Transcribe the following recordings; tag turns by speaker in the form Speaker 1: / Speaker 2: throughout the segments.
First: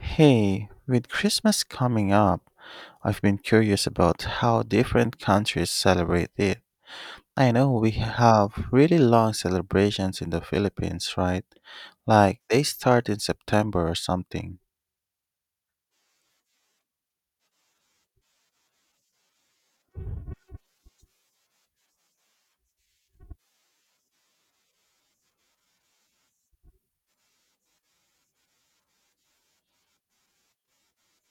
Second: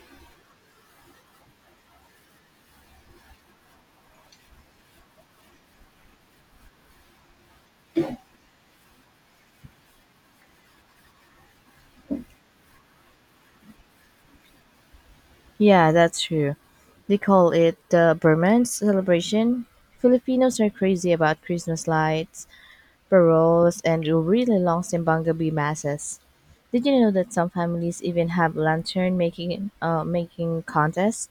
Speaker 1: Hey, with Christmas coming up, I've been curious about how different countries celebrate it. I know we have really long celebrations in the Philippines, right? Like they start in September or something.
Speaker 2: Yeah, that's true. They call it the Burman celebration. Filipinos are crazy about Christmas lights, paroles, and really long simbang gabi masses. Did you know that some families even have lantern making contests?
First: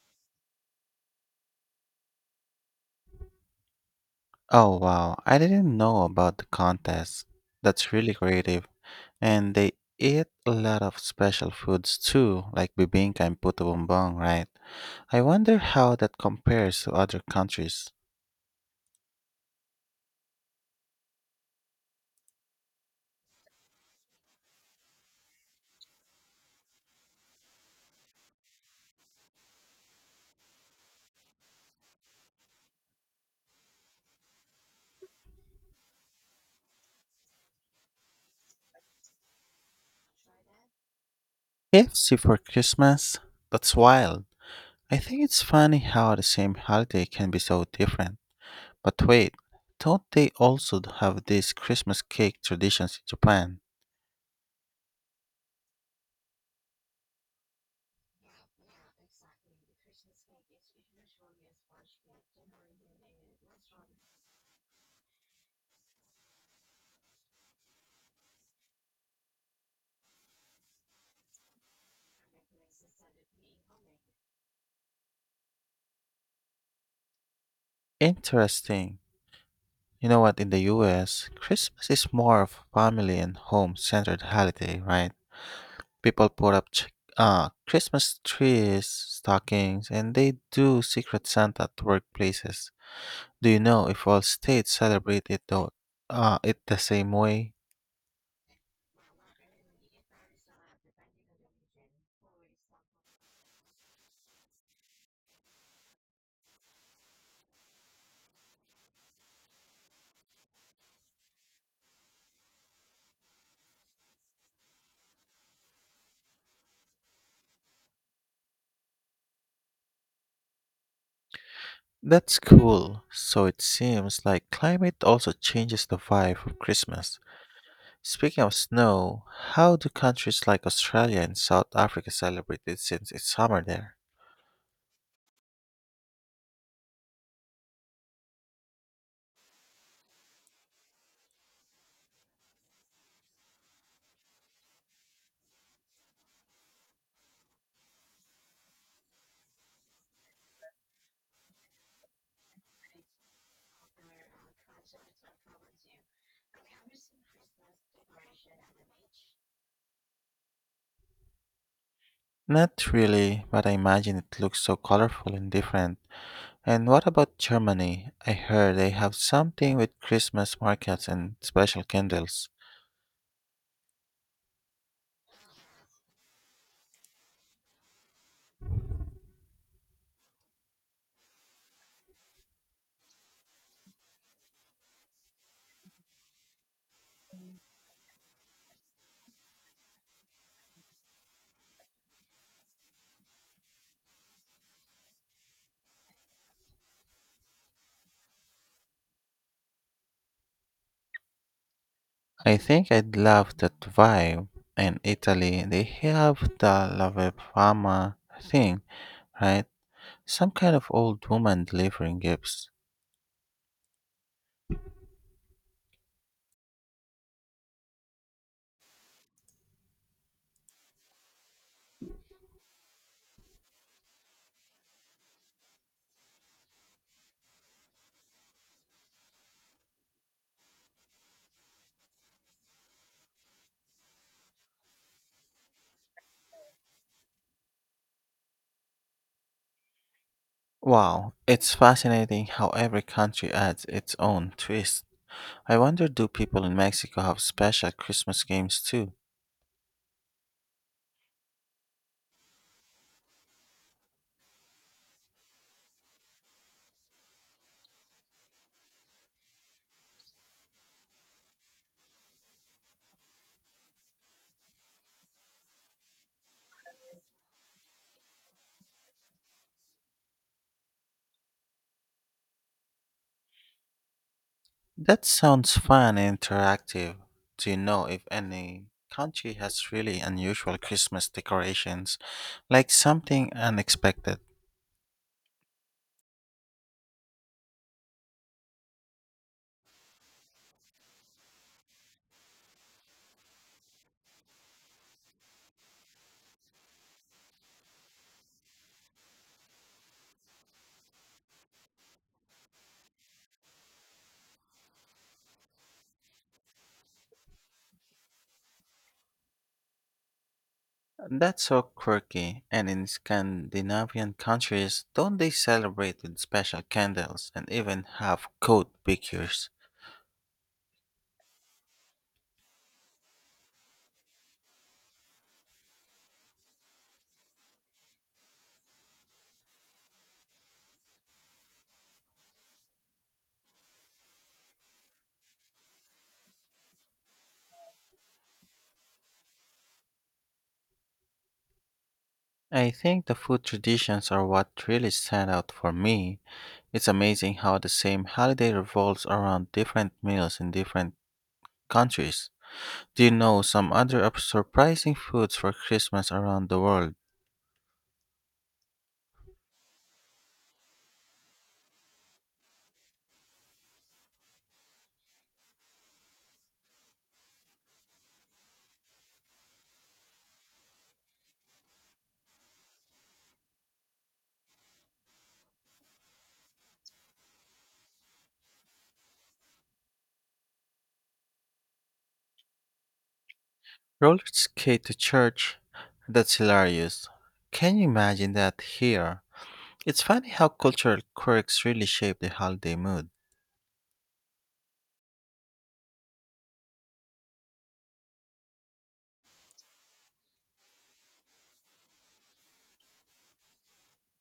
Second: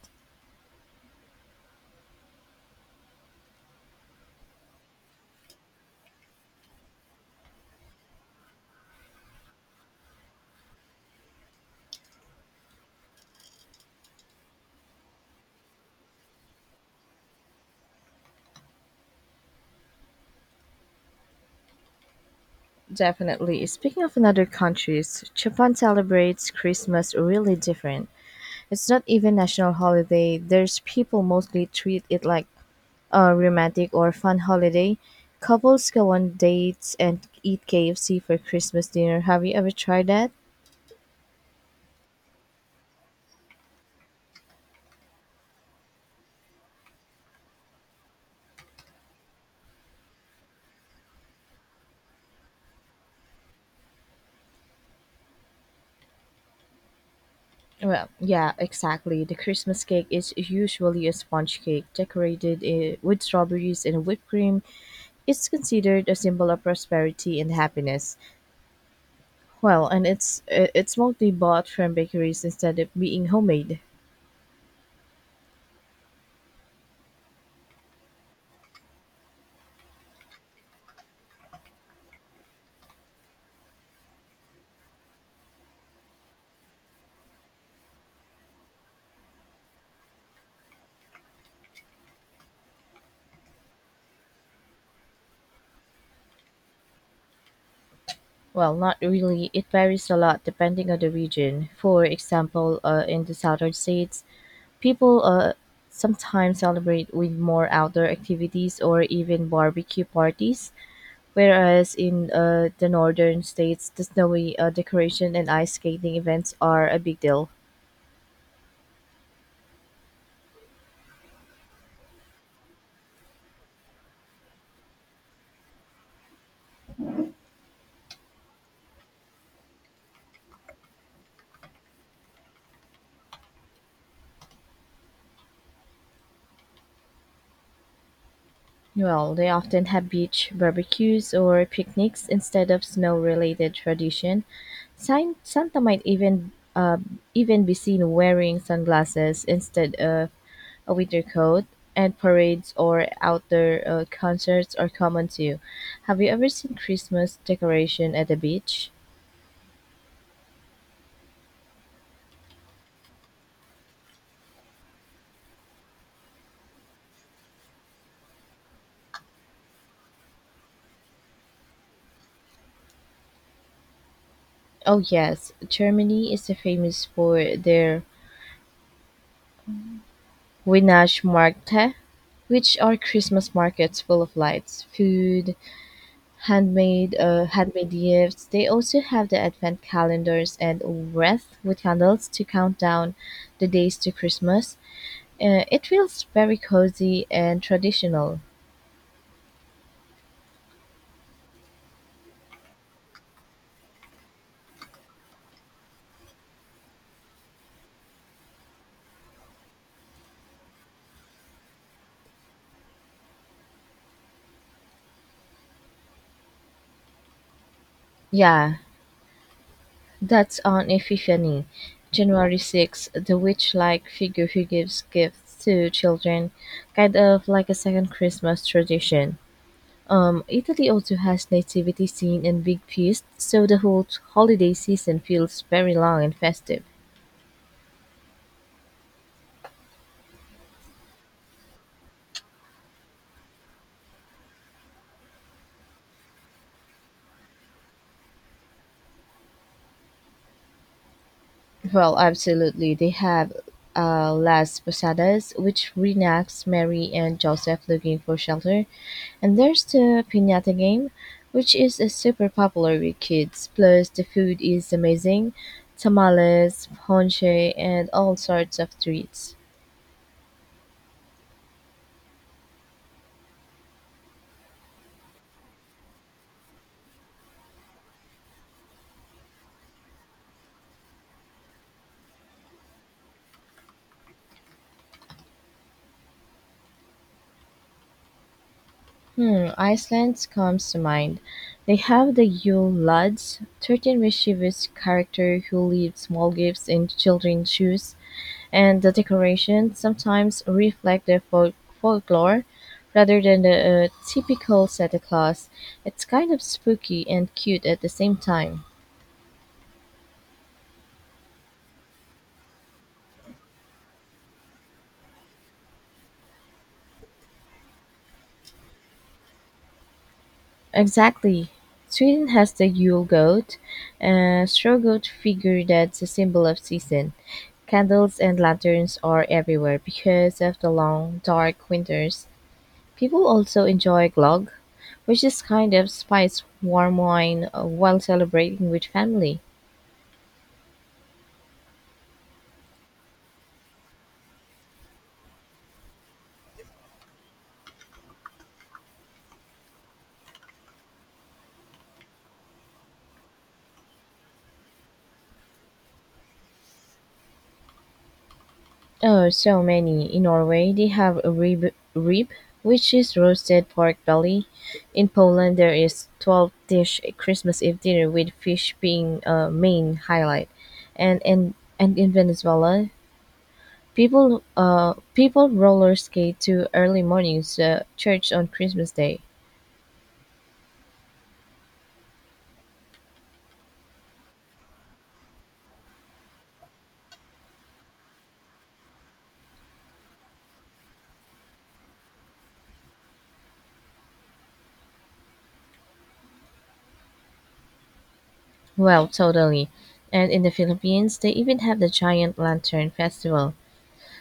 Speaker 1: Oh wow, I didn't know about the contest. That's really creative. And they eat a lot of special foods too, like bibingka and puto bumbong, right? I wonder how that compares to other countries.
Speaker 2: Definitely. Speaking of another countries, Japan celebrates Christmas really different. It's not even national holiday. There's people mostly treat it like a romantic or fun holiday. Couples go on dates and eat KFC for Christmas dinner. Have you ever tried that?
Speaker 1: KFC for Christmas? That's wild. I think it's funny how the same holiday can be so different. But wait, don't they also have these Christmas cake traditions in Japan?
Speaker 2: Well, yeah, exactly. The Christmas cake is usually a sponge cake decorated with strawberries and whipped cream. It's considered a symbol of prosperity and happiness. Well, and it's mostly bought from bakeries instead of being homemade.
Speaker 1: Interesting. You know what, in the US, Christmas is more of a family and home centered holiday, right? People put up Christmas trees, stockings, and they do Secret Santa at workplaces. Do you know if all states celebrate it though, it the same way?
Speaker 2: Well, not really. It varies a lot depending on the region. For example, in the southern states, people sometimes celebrate with more outdoor activities or even barbecue parties, whereas in the northern states, the snowy decoration and ice skating events are a big deal.
Speaker 1: That's cool. So it seems like climate also changes the vibe of Christmas. Speaking of snow, how do countries like Australia and South Africa celebrate it since it's summer there?
Speaker 2: Well, they often have beach barbecues or picnics instead of snow-related tradition. Santa might even be seen wearing sunglasses instead of a winter coat, and parades or outdoor concerts are common too. Have you ever seen Christmas decoration at the beach?
Speaker 1: Not really, but I imagine it looks so colorful and different. And what about Germany? I heard they have something with Christmas markets and special candles.
Speaker 2: Oh yes, Germany is famous for their Weihnachtsmärkte, which are Christmas markets full of lights, food, handmade gifts. They also have the advent calendars and wreath with candles to count down the days to Christmas. It feels very cozy and traditional.
Speaker 1: I think I'd love that vibe. And Italy, they have the La Fama thing, right? Some kind of old woman delivering gifts.
Speaker 2: Yeah, that's on Epiphany, January 6th, the witch-like figure who gives gifts to children, kind of like a second Christmas tradition. Italy also has nativity scene and big feasts, so the whole holiday season feels very long and festive.
Speaker 1: Wow, it's fascinating how every country adds its own twist. I wonder, do people in Mexico have special Christmas games too?
Speaker 2: Well, absolutely. They have Las Posadas, which reenacts Mary and Joseph looking for shelter. And there's the Pinata game, which is a super popular with kids. Plus, the food is amazing tamales, ponche, and all sorts of treats.
Speaker 1: That sounds fun and interactive. Do you know if any country has really unusual Christmas decorations, like something unexpected?
Speaker 2: Hmm, Iceland comes to mind. They have the Yule Lads, 13 mischievous character who leave small gifts in children's shoes. And the decorations sometimes reflect the folklore rather than the typical Santa Claus. It's kind of spooky and cute at the same time.
Speaker 1: That's so quirky. And in Scandinavian countries, don't they celebrate with special candles and even have coat pictures?
Speaker 2: Exactly. Sweden has the Yule goat, a straw goat figure that's a symbol of season. Candles and lanterns are everywhere because of the long, dark winters. People also enjoy glögg, which is kind of spiced warm wine while celebrating with family.
Speaker 1: I think the food traditions are what really stand out for me. It's amazing how the same holiday revolves around different meals in different countries. Do you know some other surprising foods for Christmas around the world?
Speaker 2: Oh, so many. In Norway, they have a rib, which is roasted pork belly. In Poland, there is 12 dish Christmas Eve dinner with fish being a main highlight. And and and in Venezuela, people roller skate to early mornings church on Christmas Day.
Speaker 1: Roller skate to church? That's hilarious. Can you imagine that here? It's funny how cultural quirks really shape the holiday mood.
Speaker 2: Well, totally. And in the Philippines, they even have the giant lantern festival.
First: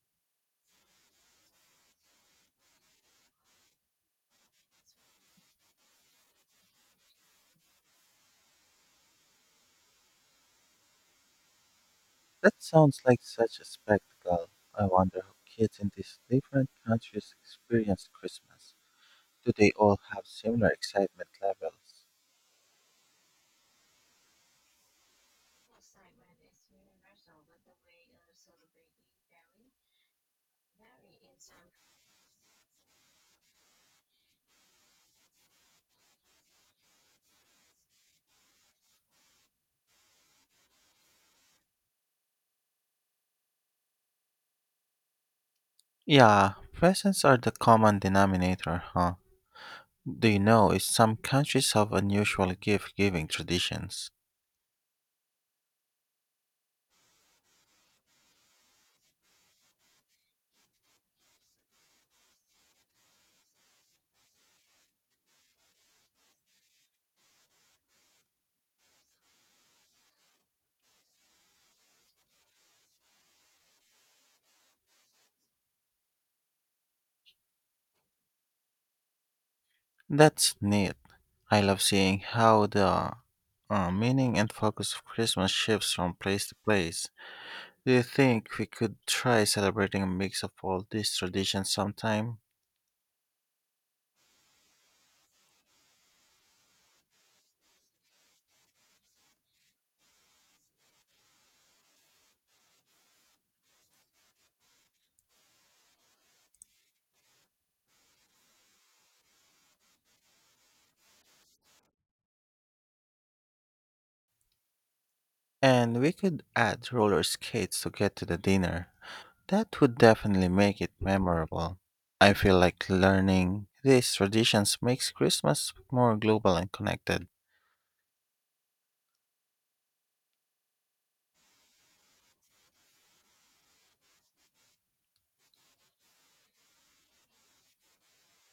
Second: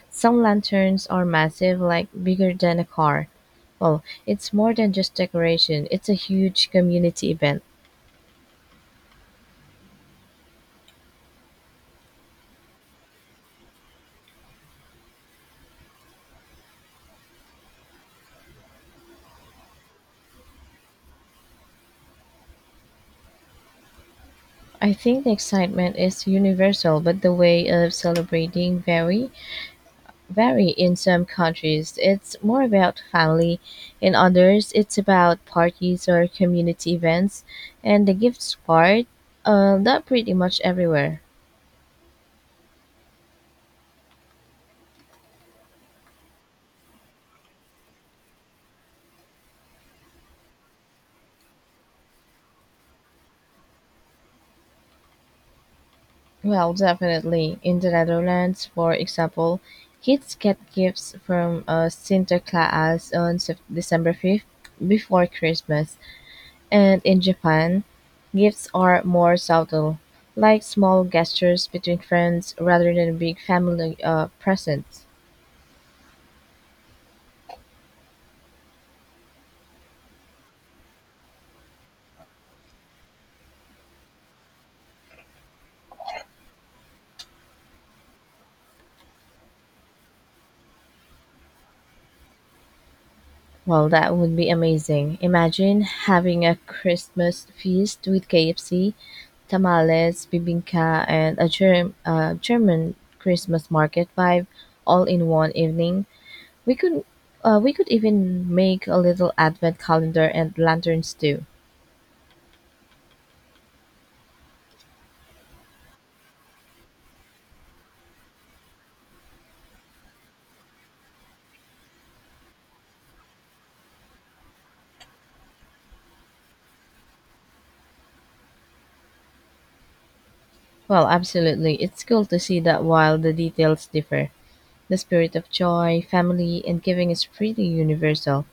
Speaker 2: Some lanterns are massive, like bigger than a car. Well, it's more than just decoration, it's a huge community event.
Speaker 1: That sounds like such a spectacle. I wonder how kids in these different countries experience Christmas. Do they all have similar excitement levels?
Speaker 2: I think the excitement is universal, but the way of celebrating vary in some countries. It's more about family. In others, it's about parties or community events. And the gifts part, that pretty much everywhere.
Speaker 1: Yeah, presents are the common denominator, huh? Do you know is some countries have unusual gift giving traditions?
Speaker 2: Well, definitely. In the Netherlands, for example, kids get gifts from Sinterklaas on December 5th before Christmas. And in Japan, gifts are more subtle, like small gestures between friends rather than big family presents.
Speaker 1: That's neat. I love seeing how the meaning and focus of Christmas shifts from place to place. Do you think we could try celebrating a mix of all these traditions sometime?
Speaker 2: Well, that would be amazing. Imagine having a Christmas feast with KFC, tamales, bibingka, and a German Christmas market vibe all in one evening. We could we could even make a little advent calendar and lanterns too.
Speaker 1: And we could add roller skates to get to the dinner. That would definitely make it memorable. I feel like learning these traditions makes Christmas more global and connected.
Speaker 2: Well, absolutely. It's cool to see that while the details differ, the spirit of joy, family, and giving is pretty universal.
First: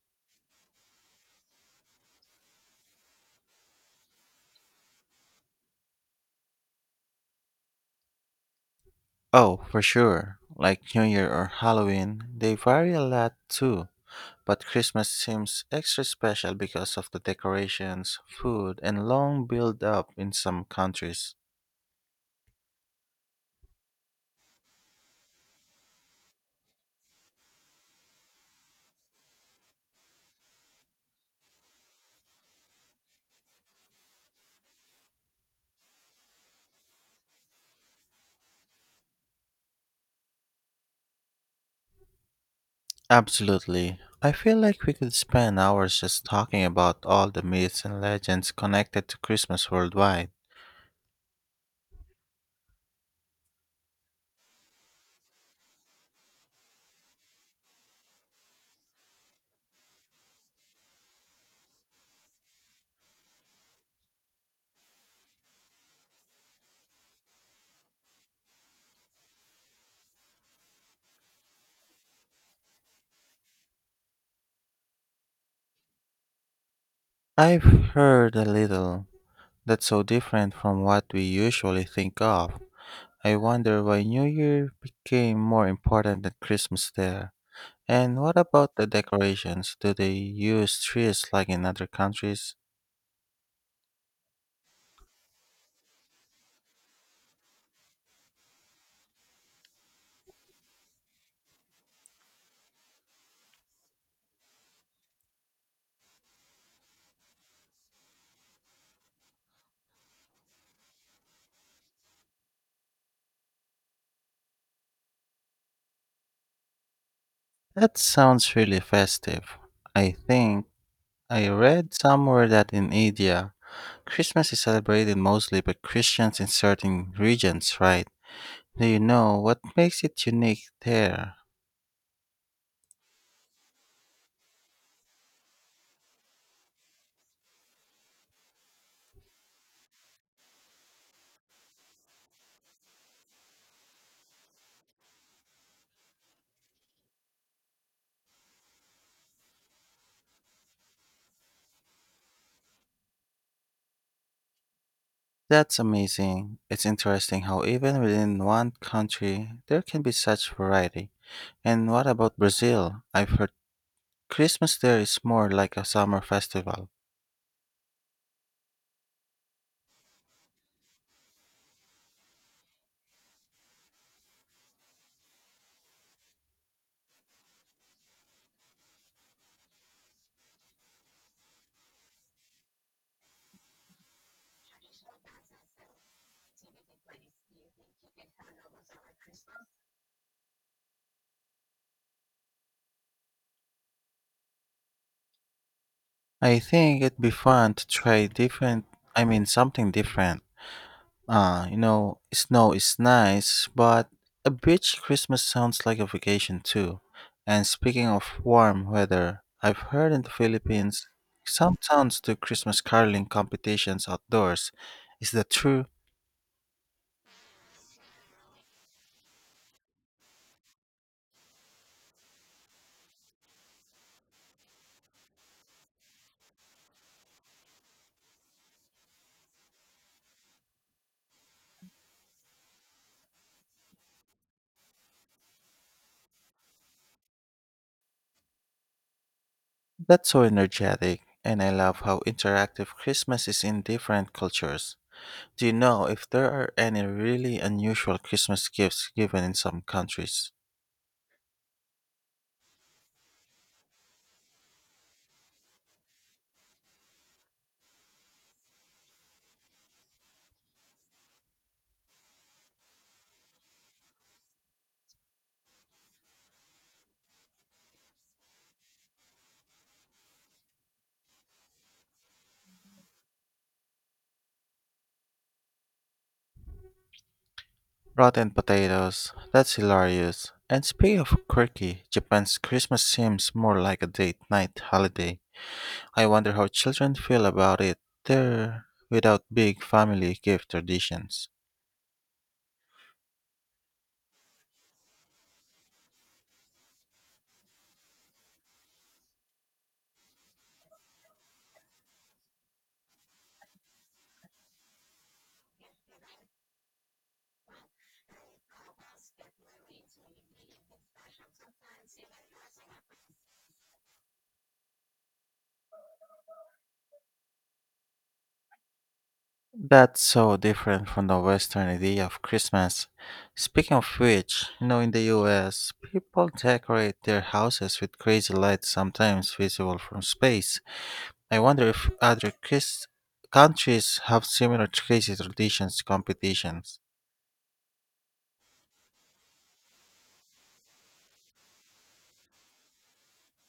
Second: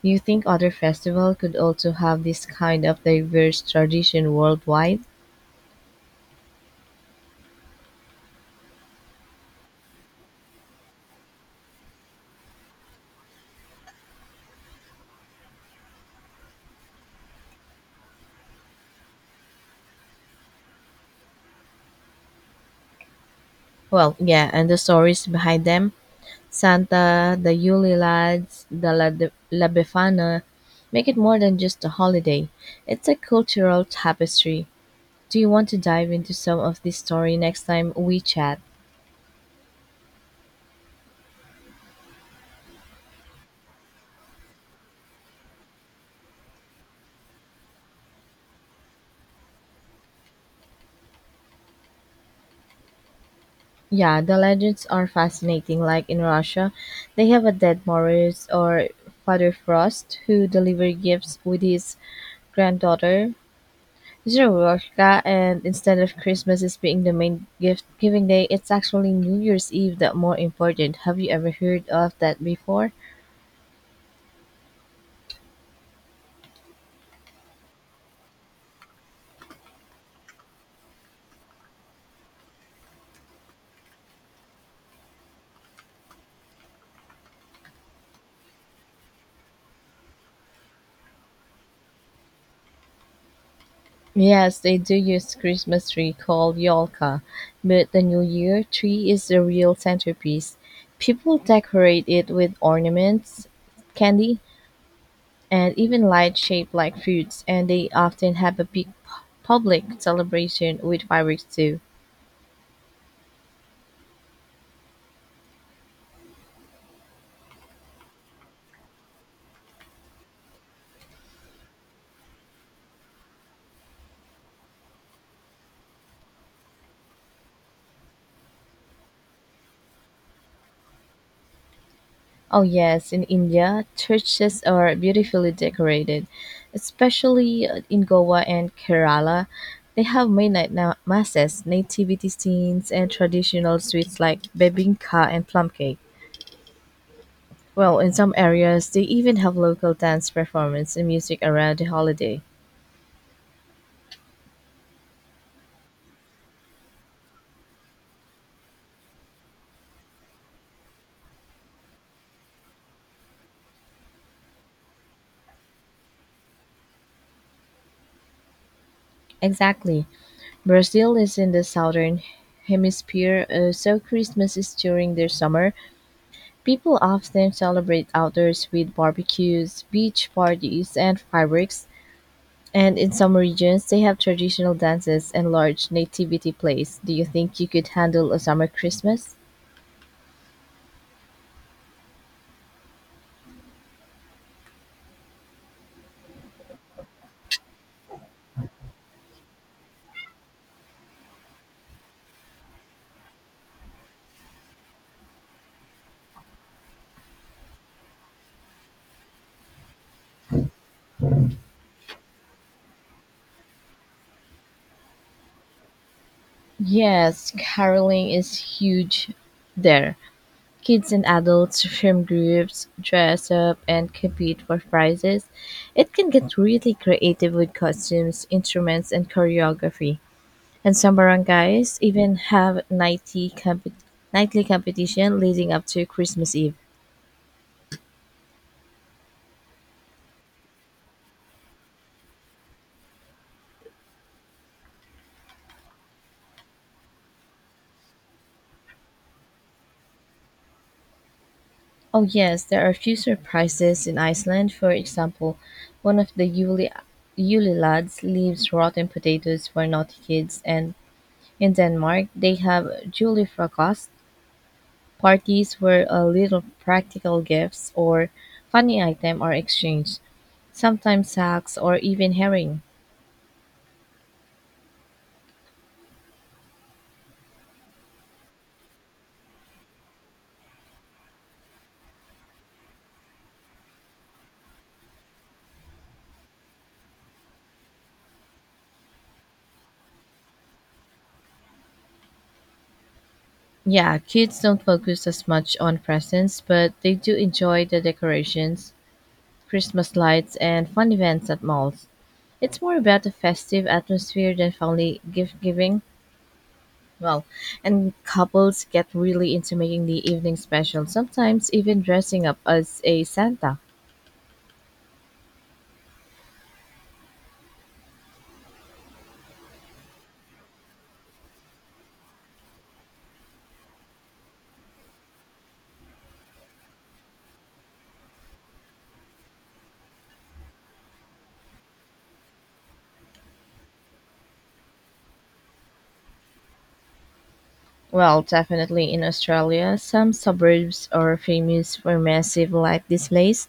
Speaker 2: Do you think other festivals could also have this kind of diverse tradition worldwide?
Speaker 1: Oh, for sure. Like New Year or Halloween, they vary a lot too. But Christmas seems extra special because of the decorations, food, and long build up in some countries.
Speaker 2: Well, yeah, and the stories behind them, Santa, the Yule Lads, La Befana, make it more than just a holiday. It's a cultural tapestry. Do you want to dive into some of this story next time we chat?
Speaker 1: Absolutely. I feel like we could spend hours just talking about all the myths and legends connected to Christmas worldwide.
Speaker 2: Yeah, the legends are fascinating. Like in Russia, they have a dead Morris or Father Frost who delivered gifts with his granddaughter Zoroastrian and instead of Christmas as being the main gift-giving day, it's actually New Year's Eve that more important. Have you ever heard of that before?
Speaker 1: I've heard a little. That's so different from what we usually think of. I wonder why New Year became more important than Christmas there. And what about the decorations? Do they use trees like in other countries?
Speaker 2: Yes, they do use Christmas tree called Yolka, but the New Year tree is the real centerpiece. People decorate it with ornaments, candy, and even lights shaped like fruits, and they often have a big public celebration with fireworks too.
Speaker 1: That sounds really festive. I think I read somewhere that in India, Christmas is celebrated mostly by Christians in certain regions, right? Do you know what makes it unique there?
Speaker 2: Oh, yes, in India, churches are beautifully decorated, especially in Goa and Kerala. They have midnight masses, nativity scenes, and traditional sweets like bebinka and plum cake. Well, in some areas, they even have local dance performance and music around the holiday.
Speaker 1: That's amazing. It's interesting how even within one country there can be such variety. And what about Brazil? I've heard Christmas there is more like a summer festival.
Speaker 2: Exactly. Brazil is in the southern hemisphere, so Christmas is during their summer. People often celebrate outdoors with barbecues, beach parties, and fireworks, and in some regions they have traditional dances and large nativity plays. Do you think you could handle a summer Christmas?
Speaker 1: I think it'd be fun to try different, I mean something different. Snow is nice, but a beach Christmas sounds like a vacation too. And speaking of warm weather, I've heard in the Philippines some towns do Christmas caroling competitions outdoors. Is that true?
Speaker 2: Yes, caroling is huge there. Kids and adults from groups dress up and compete for prizes. It can get really creative with costumes, instruments, and choreography. And some barangays even have nightly competition leading up to Christmas Eve.
Speaker 1: That's so energetic, and I love how interactive Christmas is in different cultures. Do you know if there are any really unusual Christmas gifts given in some countries?
Speaker 2: Oh, yes, there are a few surprises in Iceland. For example, one of the Yule lads leaves rotten potatoes for naughty kids, and in Denmark, they have julefrokost parties where a little practical gifts or funny item are exchanged, sometimes sacks or even herring.
Speaker 1: Rotten potatoes, that's hilarious. And speaking of quirky, Japan's Christmas seems more like a date night holiday. I wonder how children feel about it there without big family gift traditions.
Speaker 2: Yeah, kids don't focus as much on presents, but they do enjoy the decorations, Christmas lights, and fun events at malls. It's more about the festive atmosphere than family gift giving. Well, and couples get really into making the evening special, sometimes even dressing up as a Santa.
Speaker 1: That's so different from the Western idea of Christmas. Speaking of which, you know, in the US, people decorate their houses with crazy lights sometimes visible from space. I wonder if other countries have similar crazy traditions competitions.
Speaker 2: Well, definitely in Australia, some suburbs are famous for massive light displays.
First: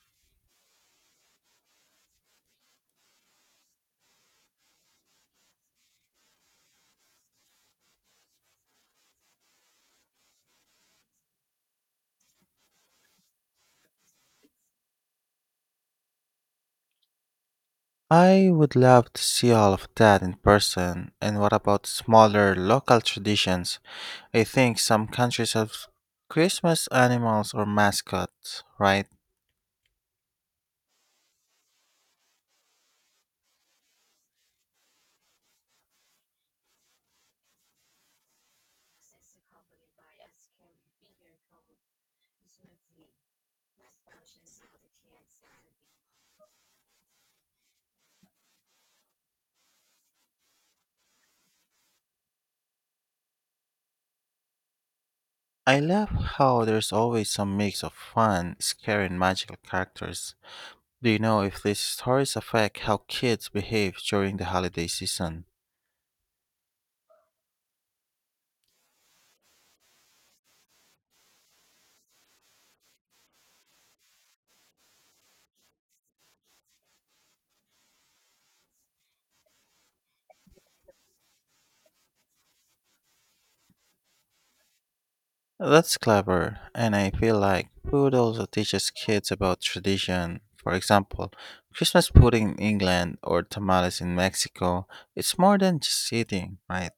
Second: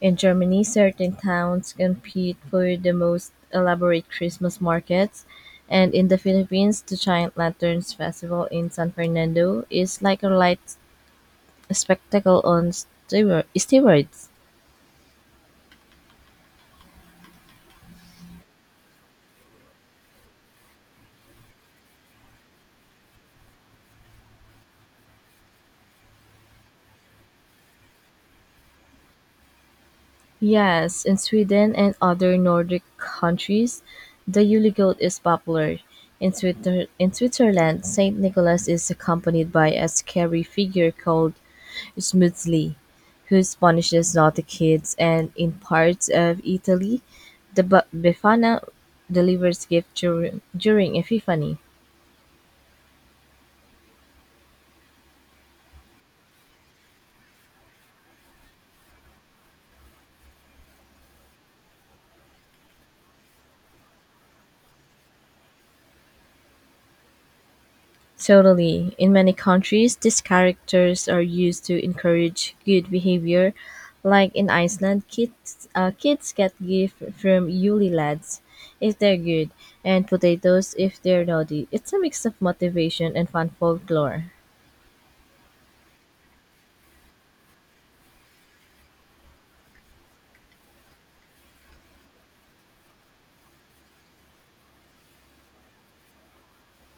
Speaker 2: In Germany, certain towns compete for the most elaborate Christmas markets, and in the Philippines, the Giant Lanterns Festival in San Fernando is like a light spectacle on steroids.
Speaker 1: I would love to see all of that in person. And what about smaller local traditions? I think some countries have Christmas animals or mascots, right?
Speaker 2: Yes, in Sweden and other Nordic countries, the Yule goat is popular. In, in Switzerland, St. Nicholas is accompanied by a scary figure called smoothly, who punishes naughty kids, and in parts of Italy, the Befana delivers gifts during Epiphany.
Speaker 1: I love how there's always some mix of fun, scary, and magical characters. Do you know if these stories affect how kids behave during the holiday season?
Speaker 2: Totally. In many countries, these characters are used to encourage good behavior. Like in Iceland, kids get gift from Yule lads if they're good, and potatoes if they're naughty. It's a mix of motivation and fun folklore.
Speaker 1: That's clever, and I feel like food also teaches kids about tradition. For example, Christmas pudding in England or tamales in Mexico. It's more than just eating, right?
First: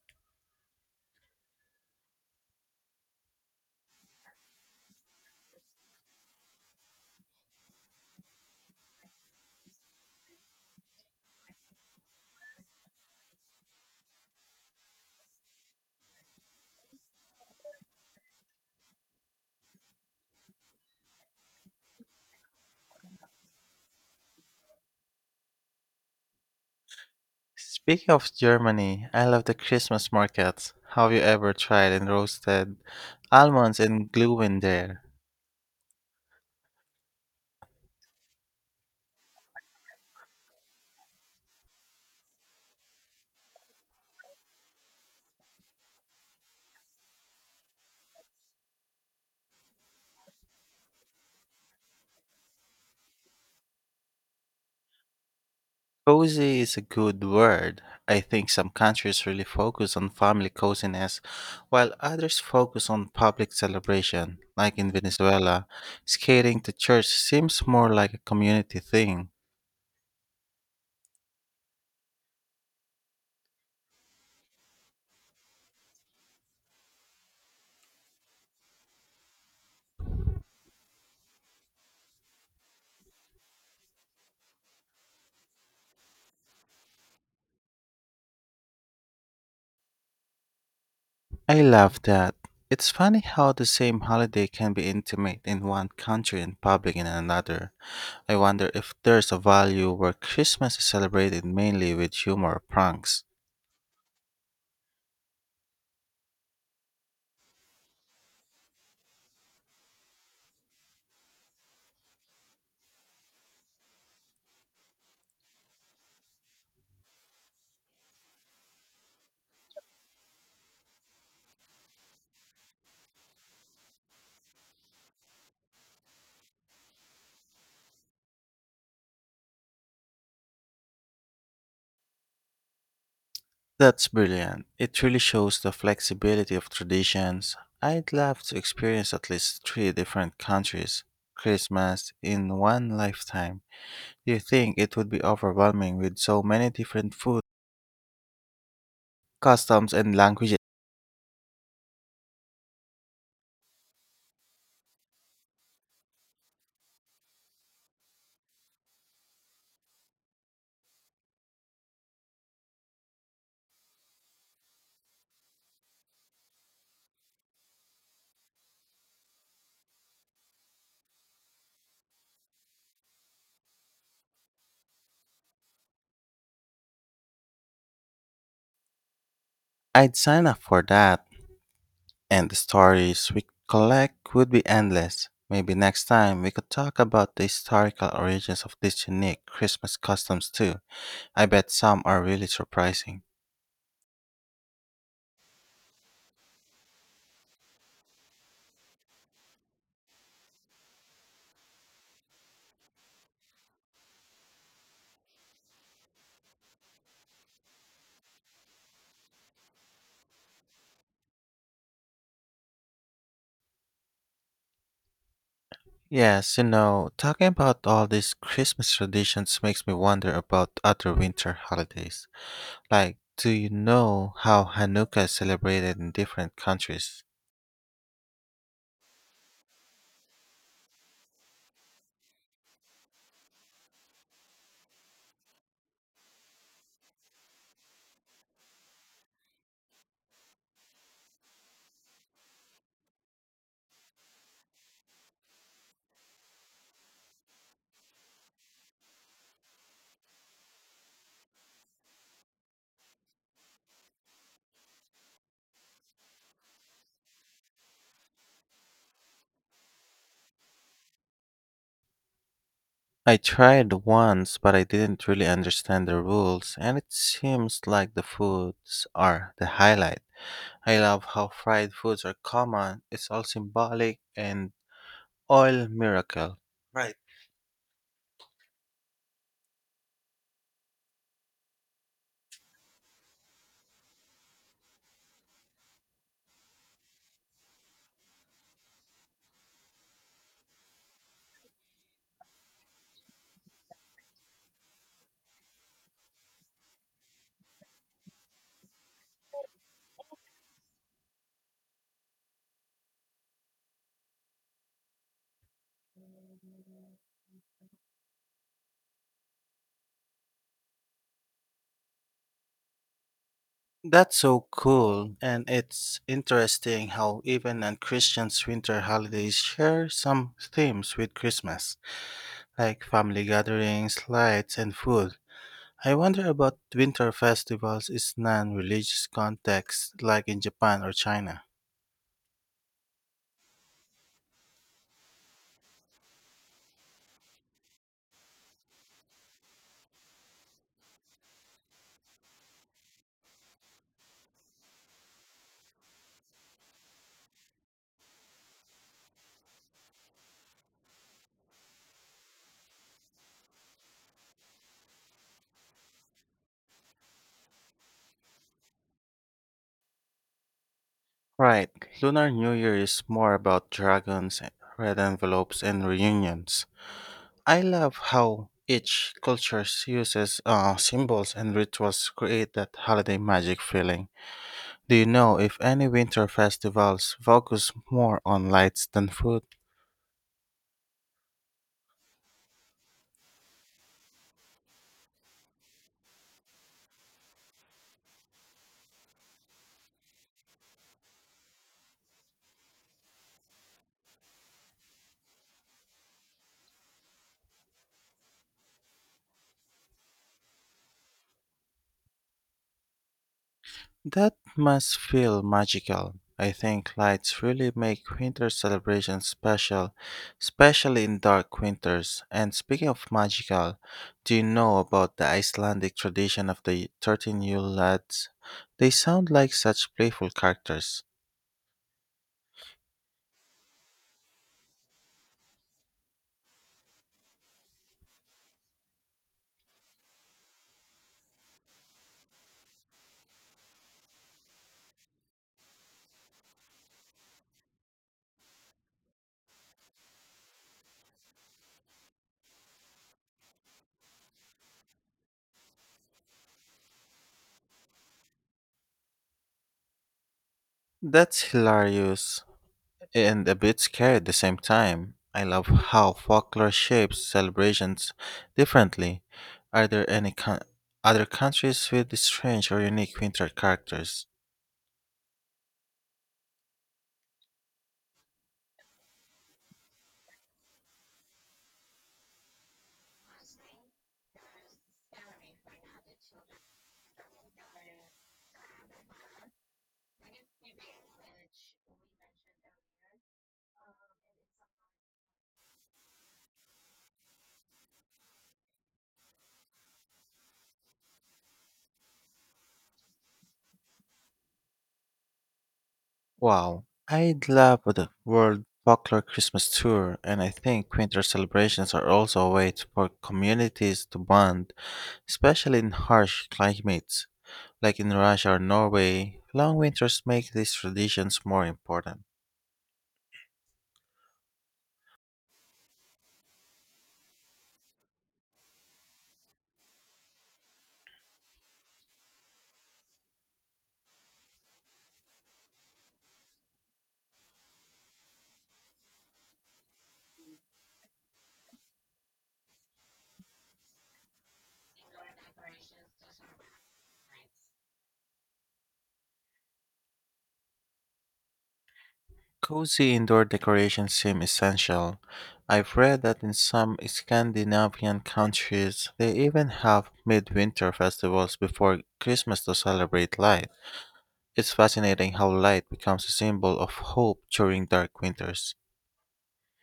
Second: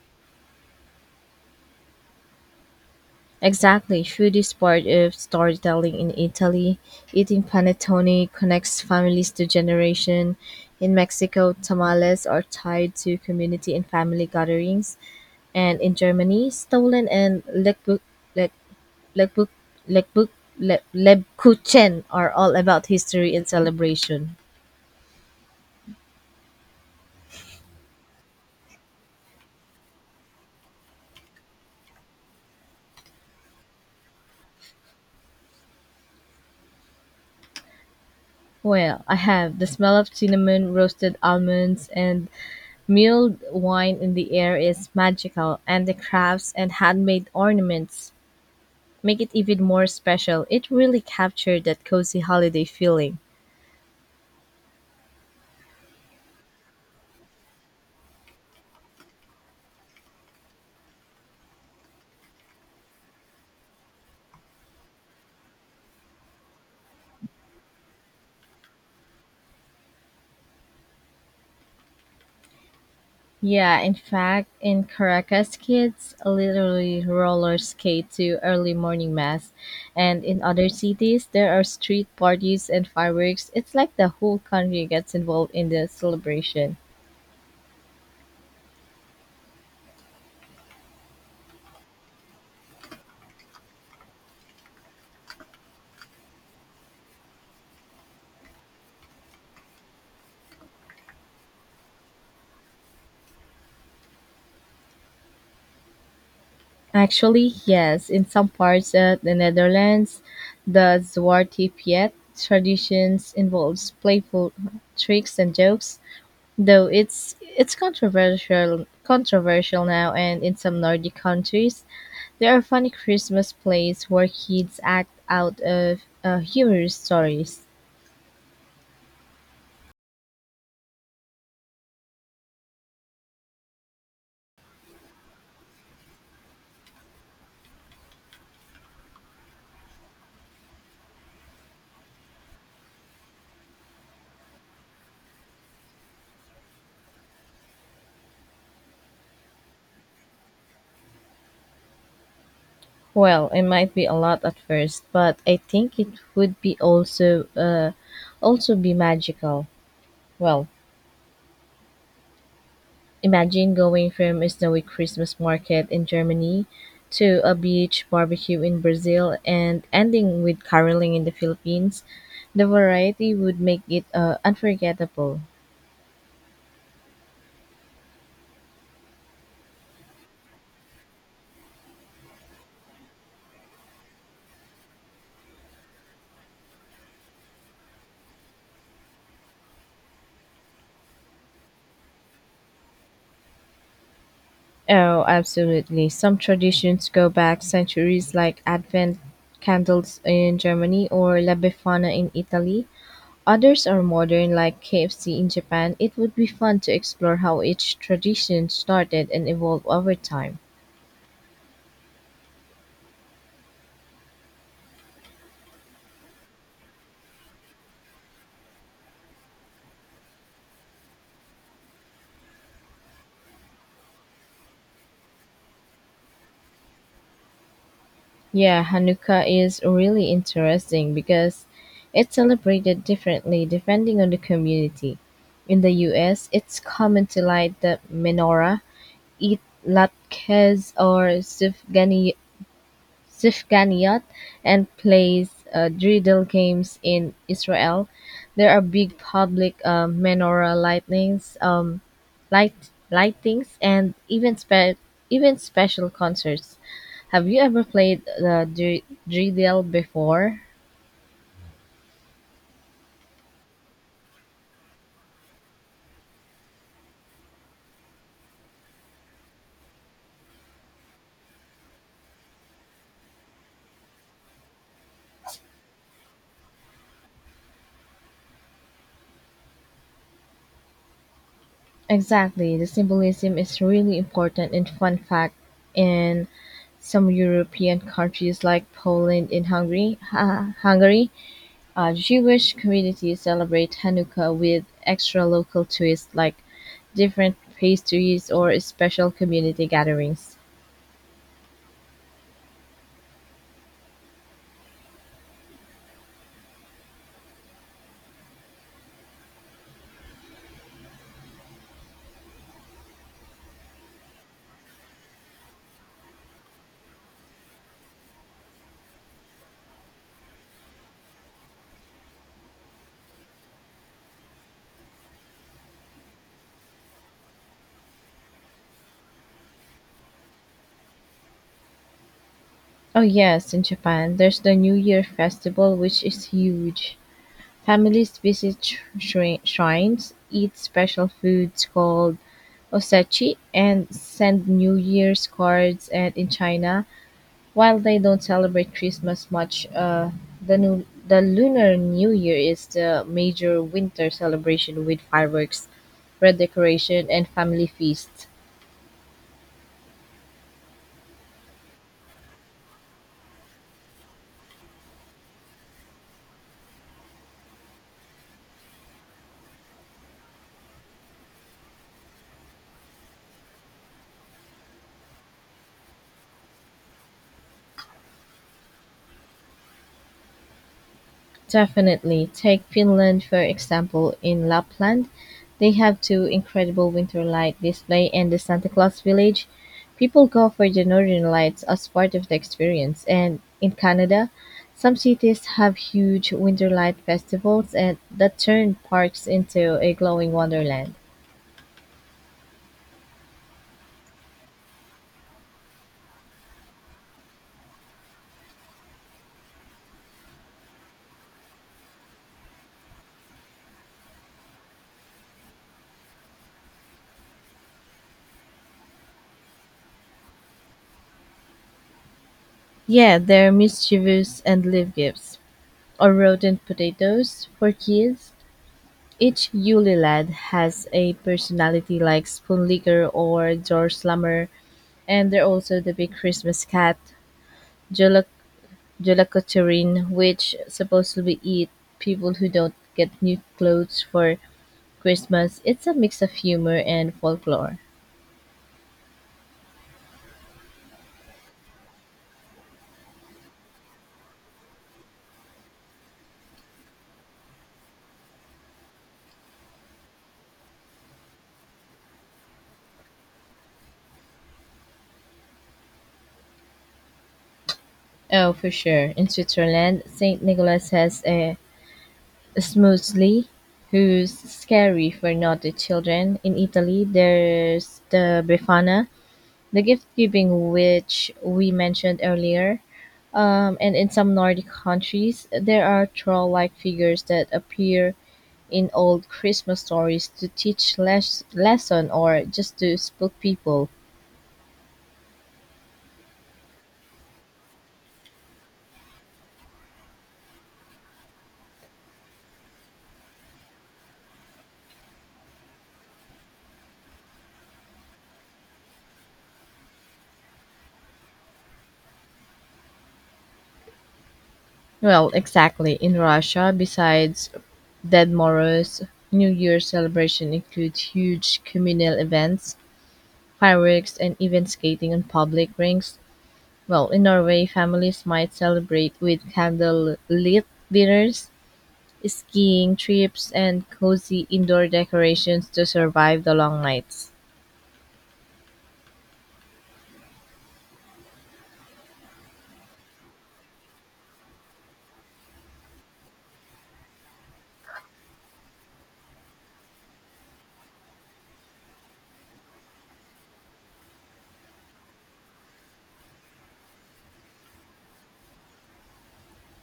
Speaker 2: Exactly, through this part of storytelling in Italy, eating panettone connects families to generation. In Mexico, tamales are tied to community and family gatherings, and in Germany, Stollen and Lebkuchen Le- Lebkuch- Lebkuch- Le- Lebkuchen are all about history and celebration.
Speaker 1: Speaking of Germany, I love the Christmas markets. Have you ever tried and roasted almonds and glue in there?
Speaker 2: Well, I have. The smell of cinnamon, roasted almonds, and milled wine in the air is magical, and the crafts and handmade ornaments make it even more special. It really captured that cozy holiday feeling.
Speaker 1: Cozy is a good word. I think some countries really focus on family coziness, while others focus on public celebration. Like in Venezuela, skating to church seems more like a community thing.
Speaker 2: Yeah, in fact, in Caracas, kids literally roller skate to early morning mass. And in other cities, there are street parties and fireworks. It's like the whole country gets involved in the celebration.
Speaker 1: I love that. It's funny how the same holiday can be intimate in one country and public in another. I wonder if there's a value where Christmas is celebrated mainly with humor or pranks.
Speaker 2: Actually, yes, in some parts of the Netherlands, the Zwarte Piet traditions involves playful tricks and jokes, though it's controversial now and in some Nordic countries, there are funny Christmas plays where kids act out of humorous stories.
Speaker 1: That's brilliant. It really shows the flexibility of traditions. I'd love to experience at least three different countries' Christmas in one lifetime. Do you think it would be overwhelming with so many different food, customs, and languages?
Speaker 2: Well, it might be a lot at first, but I think it would be also also be magical. Well, imagine going from a snowy Christmas market in Germany to a beach barbecue in Brazil and ending with caroling in the Philippines. The variety would make it unforgettable.
Speaker 1: I'd sign up for that, and the stories we collect would be endless. Maybe next time we could talk about the historical origins of these unique Christmas customs too. I bet some are really surprising.
Speaker 2: Oh, absolutely. Some traditions go back centuries, like Advent candles in Germany or La Befana in Italy. Others are modern, like KFC in Japan. It would be fun to explore how each tradition started and evolved over time.
Speaker 1: Yes, you know, talking about all these Christmas traditions makes me wonder about other winter holidays. Like, do you know how Hanukkah is celebrated in different countries?
Speaker 2: Yeah, Hanukkah is really interesting because it's celebrated differently depending on the community. In the US, it's common to light the menorah, eat latkes or sufganiyot Sifganiyot and plays dreidel games in Israel. There are big public menorah lightnings, light lightings, and even even special concerts. Have you ever played the dreidel before?
Speaker 1: I tried once, but I didn't really understand the rules, and it seems like the foods are the highlight. I love how fried foods are common, it's all symbolic and oil miracle. Right.
Speaker 2: Exactly. The symbolism is really important and fun fact in some European countries like Poland and Hungary, Jewish communities celebrate Hanukkah with extra local twists like different pastries or special community gatherings.
Speaker 1: That's so cool, and it's interesting how even non Christians' winter holidays share some themes with Christmas, like family gatherings, lights, and food. I wonder about winter festivals in non religious contexts like in Japan or China.
Speaker 2: Oh, yes, in Japan, there's the New Year festival, which is huge. Families visit shrines, eat special foods called osechi, and send New Year's cards. And in China, while they don't celebrate Christmas much, the Lunar New Year is the major winter celebration with fireworks, red decoration, and family feasts.
Speaker 1: Right, Lunar New Year is more about dragons, red envelopes, and reunions. I love how each culture uses symbols and rituals to create that holiday magic feeling. Do you know if any winter festivals focus more on lights than food?
Speaker 2: Definitely, take Finland for example, in Lapland they have two incredible winter light display and the Santa Claus Village. People go for the northern lights as part of the experience, and in Canada, some cities have huge winter light festivals and that turn parks into a glowing wonderland.
Speaker 1: That must feel magical. I think lights really make winter celebrations special, especially in dark winters. And speaking of magical, do you know about the Icelandic tradition of the 13 Yule lads? They sound like such playful characters.
Speaker 2: Yeah, there are mischievous and live gifts or rodent potatoes for kids. Each Yule lad has a personality like Spoonlicker or Dorslummer, and they're also the big Christmas cat, Jolakotrin, which supposedly eat people who don't get new clothes for Christmas. It's a mix of humor and folklore.
Speaker 1: That's hilarious, and a bit scary at the same time. I love how folklore shapes celebrations differently. Are there any other countries with strange or unique winter characters?
Speaker 2: Oh, for sure. In Switzerland, St. Nicholas has a Smoozli, who's scary for naughty children. In Italy, there's the Befana, the gift giving which we mentioned earlier and in some nordic countries there are troll-like figures that appear in old christmas stories to teach lesson or just to spook people.
Speaker 1: Wow, I'd love the World Folklore Christmas Tour, and I think winter celebrations are also a for communities to bond, especially in harsh climates. Like in Russia or Norway, long winters make these traditions more important.
Speaker 2: Well exactly in russia besides dead morose new year's celebration include huge communal events fireworks and even skating on public rinks. Well in norway families might celebrate with candlelit dinners, skiing trips, and cozy indoor decorations to survive the long nights.
Speaker 1: Cozy indoor decorations seem essential. I've read that in some Scandinavian countries, they even have midwinter festivals before Christmas to celebrate light. It's fascinating how light becomes a symbol of hope during dark winters.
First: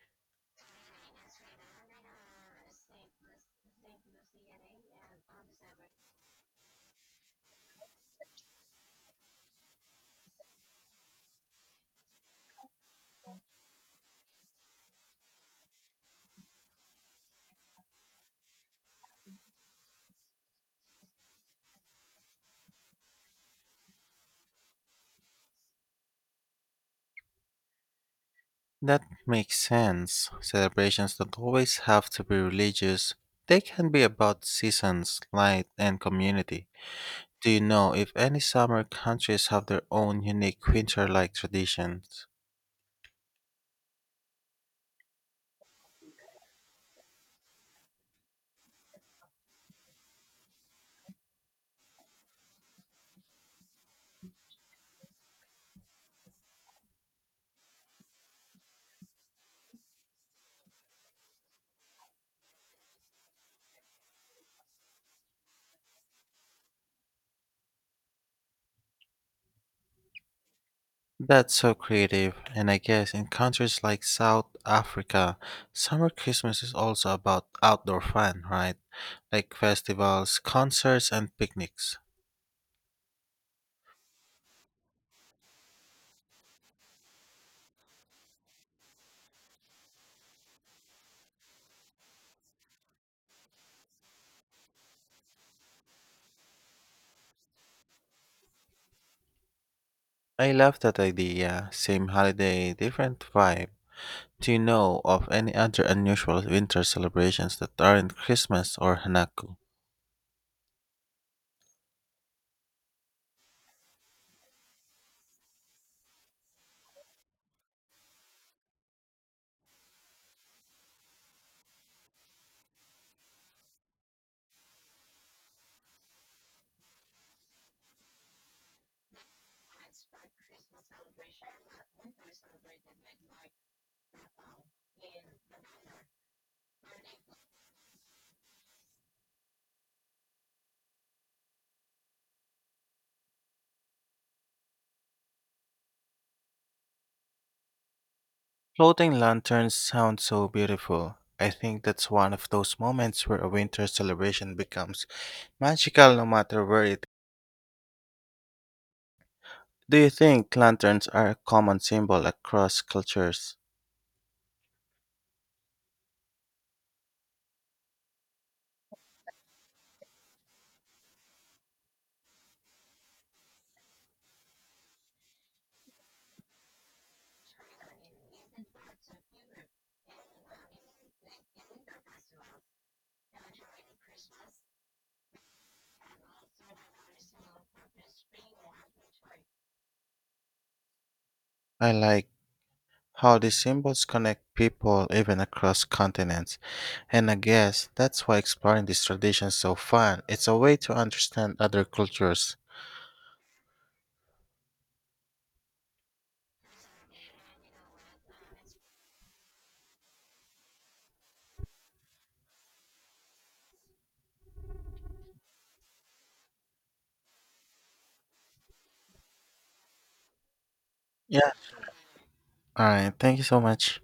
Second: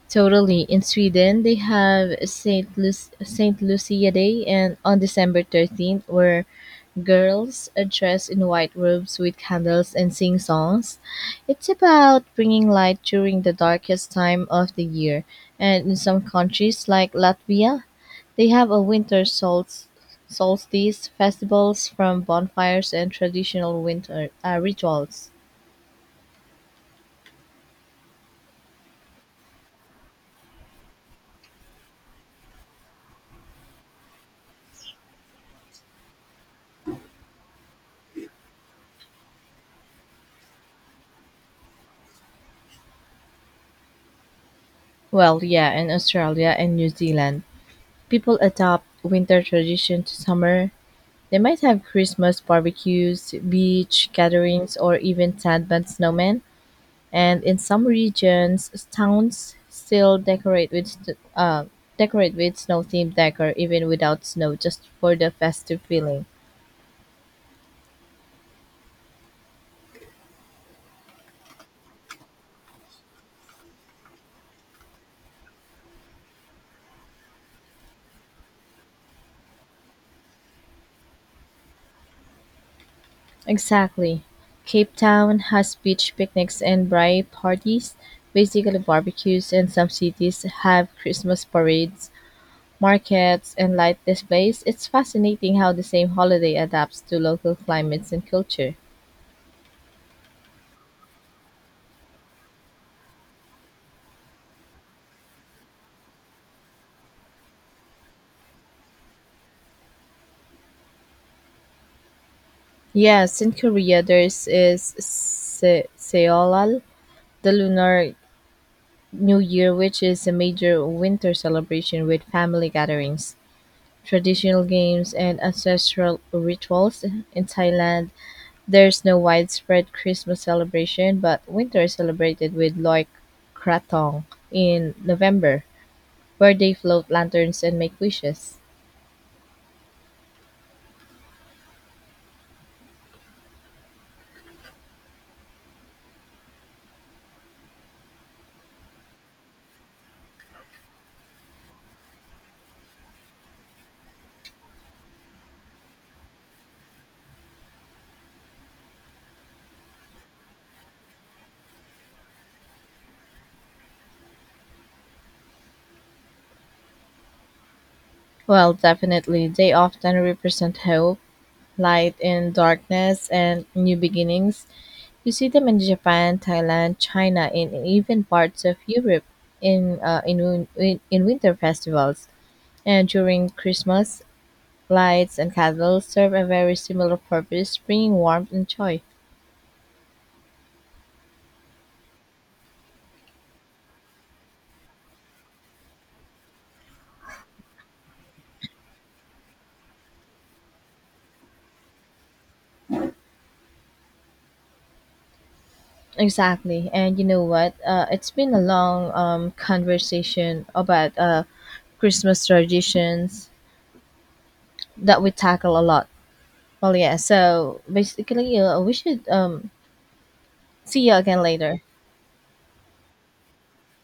Speaker 2: Totally. In Sweden, they have Saint Lucia Day, and on December 13th, where girls are dressed in white robes with candles and sing songs. It's about bringing light during the darkest time of the year. And in some countries, like Latvia, they have a winter solstice festivals from bonfires and traditional winter rituals.
Speaker 1: That makes sense. Celebrations don't always have to be religious, they can be about seasons, light, and community. Do you know if any summer countries have their own unique winter like traditions?
Speaker 2: Well, yeah, in Australia and New Zealand, people adopt winter tradition to summer. They might have Christmas barbecues, beach gatherings, or even sandman snowmen. And in some regions, towns still decorate with snow themed decor even without snow, just for the festive feeling.
Speaker 1: That's so creative, and I guess in countries like South Africa, summer Christmas is also about outdoor fun, right? Like festivals, concerts, and picnics.
Speaker 2: Exactly. Cape Town has beach picnics and braai parties, basically barbecues, and some cities have Christmas parades, markets, and light displays. It's fascinating how the same holiday adapts to local climates and culture.
Speaker 1: I love that idea. Same holiday, different vibe. Do you know of any other unusual winter celebrations that aren't Christmas or Hanaku?
Speaker 2: Yes, in Korea there's is Seolal, the Lunar New Year, which is a major winter celebration with family gatherings, traditional games, and ancestral rituals. In Thailand, there is no widespread Christmas celebration, but winter is celebrated with Loic Krathong in November, where they float lanterns and make wishes.
Speaker 1: Floating lanterns sound so beautiful. I think that's one of those moments where a winter celebration becomes magical no matter where it. Do you think lanterns are a common symbol across cultures?
Speaker 2: Well, definitely, they often represent hope, light in darkness, and new beginnings. You see them in Japan, Thailand, China, and even parts of Europe in winter festivals. And during Christmas, lights and candles serve a very similar purpose, bringing warmth and joy.
Speaker 1: I like how these symbols connect people even across continents. And I guess that's why exploring these traditions is so fun. It's a way to understand other cultures.
Speaker 2: Exactly. And you know what? It's been a long conversation about Christmas traditions that we tackle a lot. Well, yeah. So basically, we should see you again
Speaker 1: Yeah.
Speaker 2: later.
Speaker 1: All right. Thank you so much.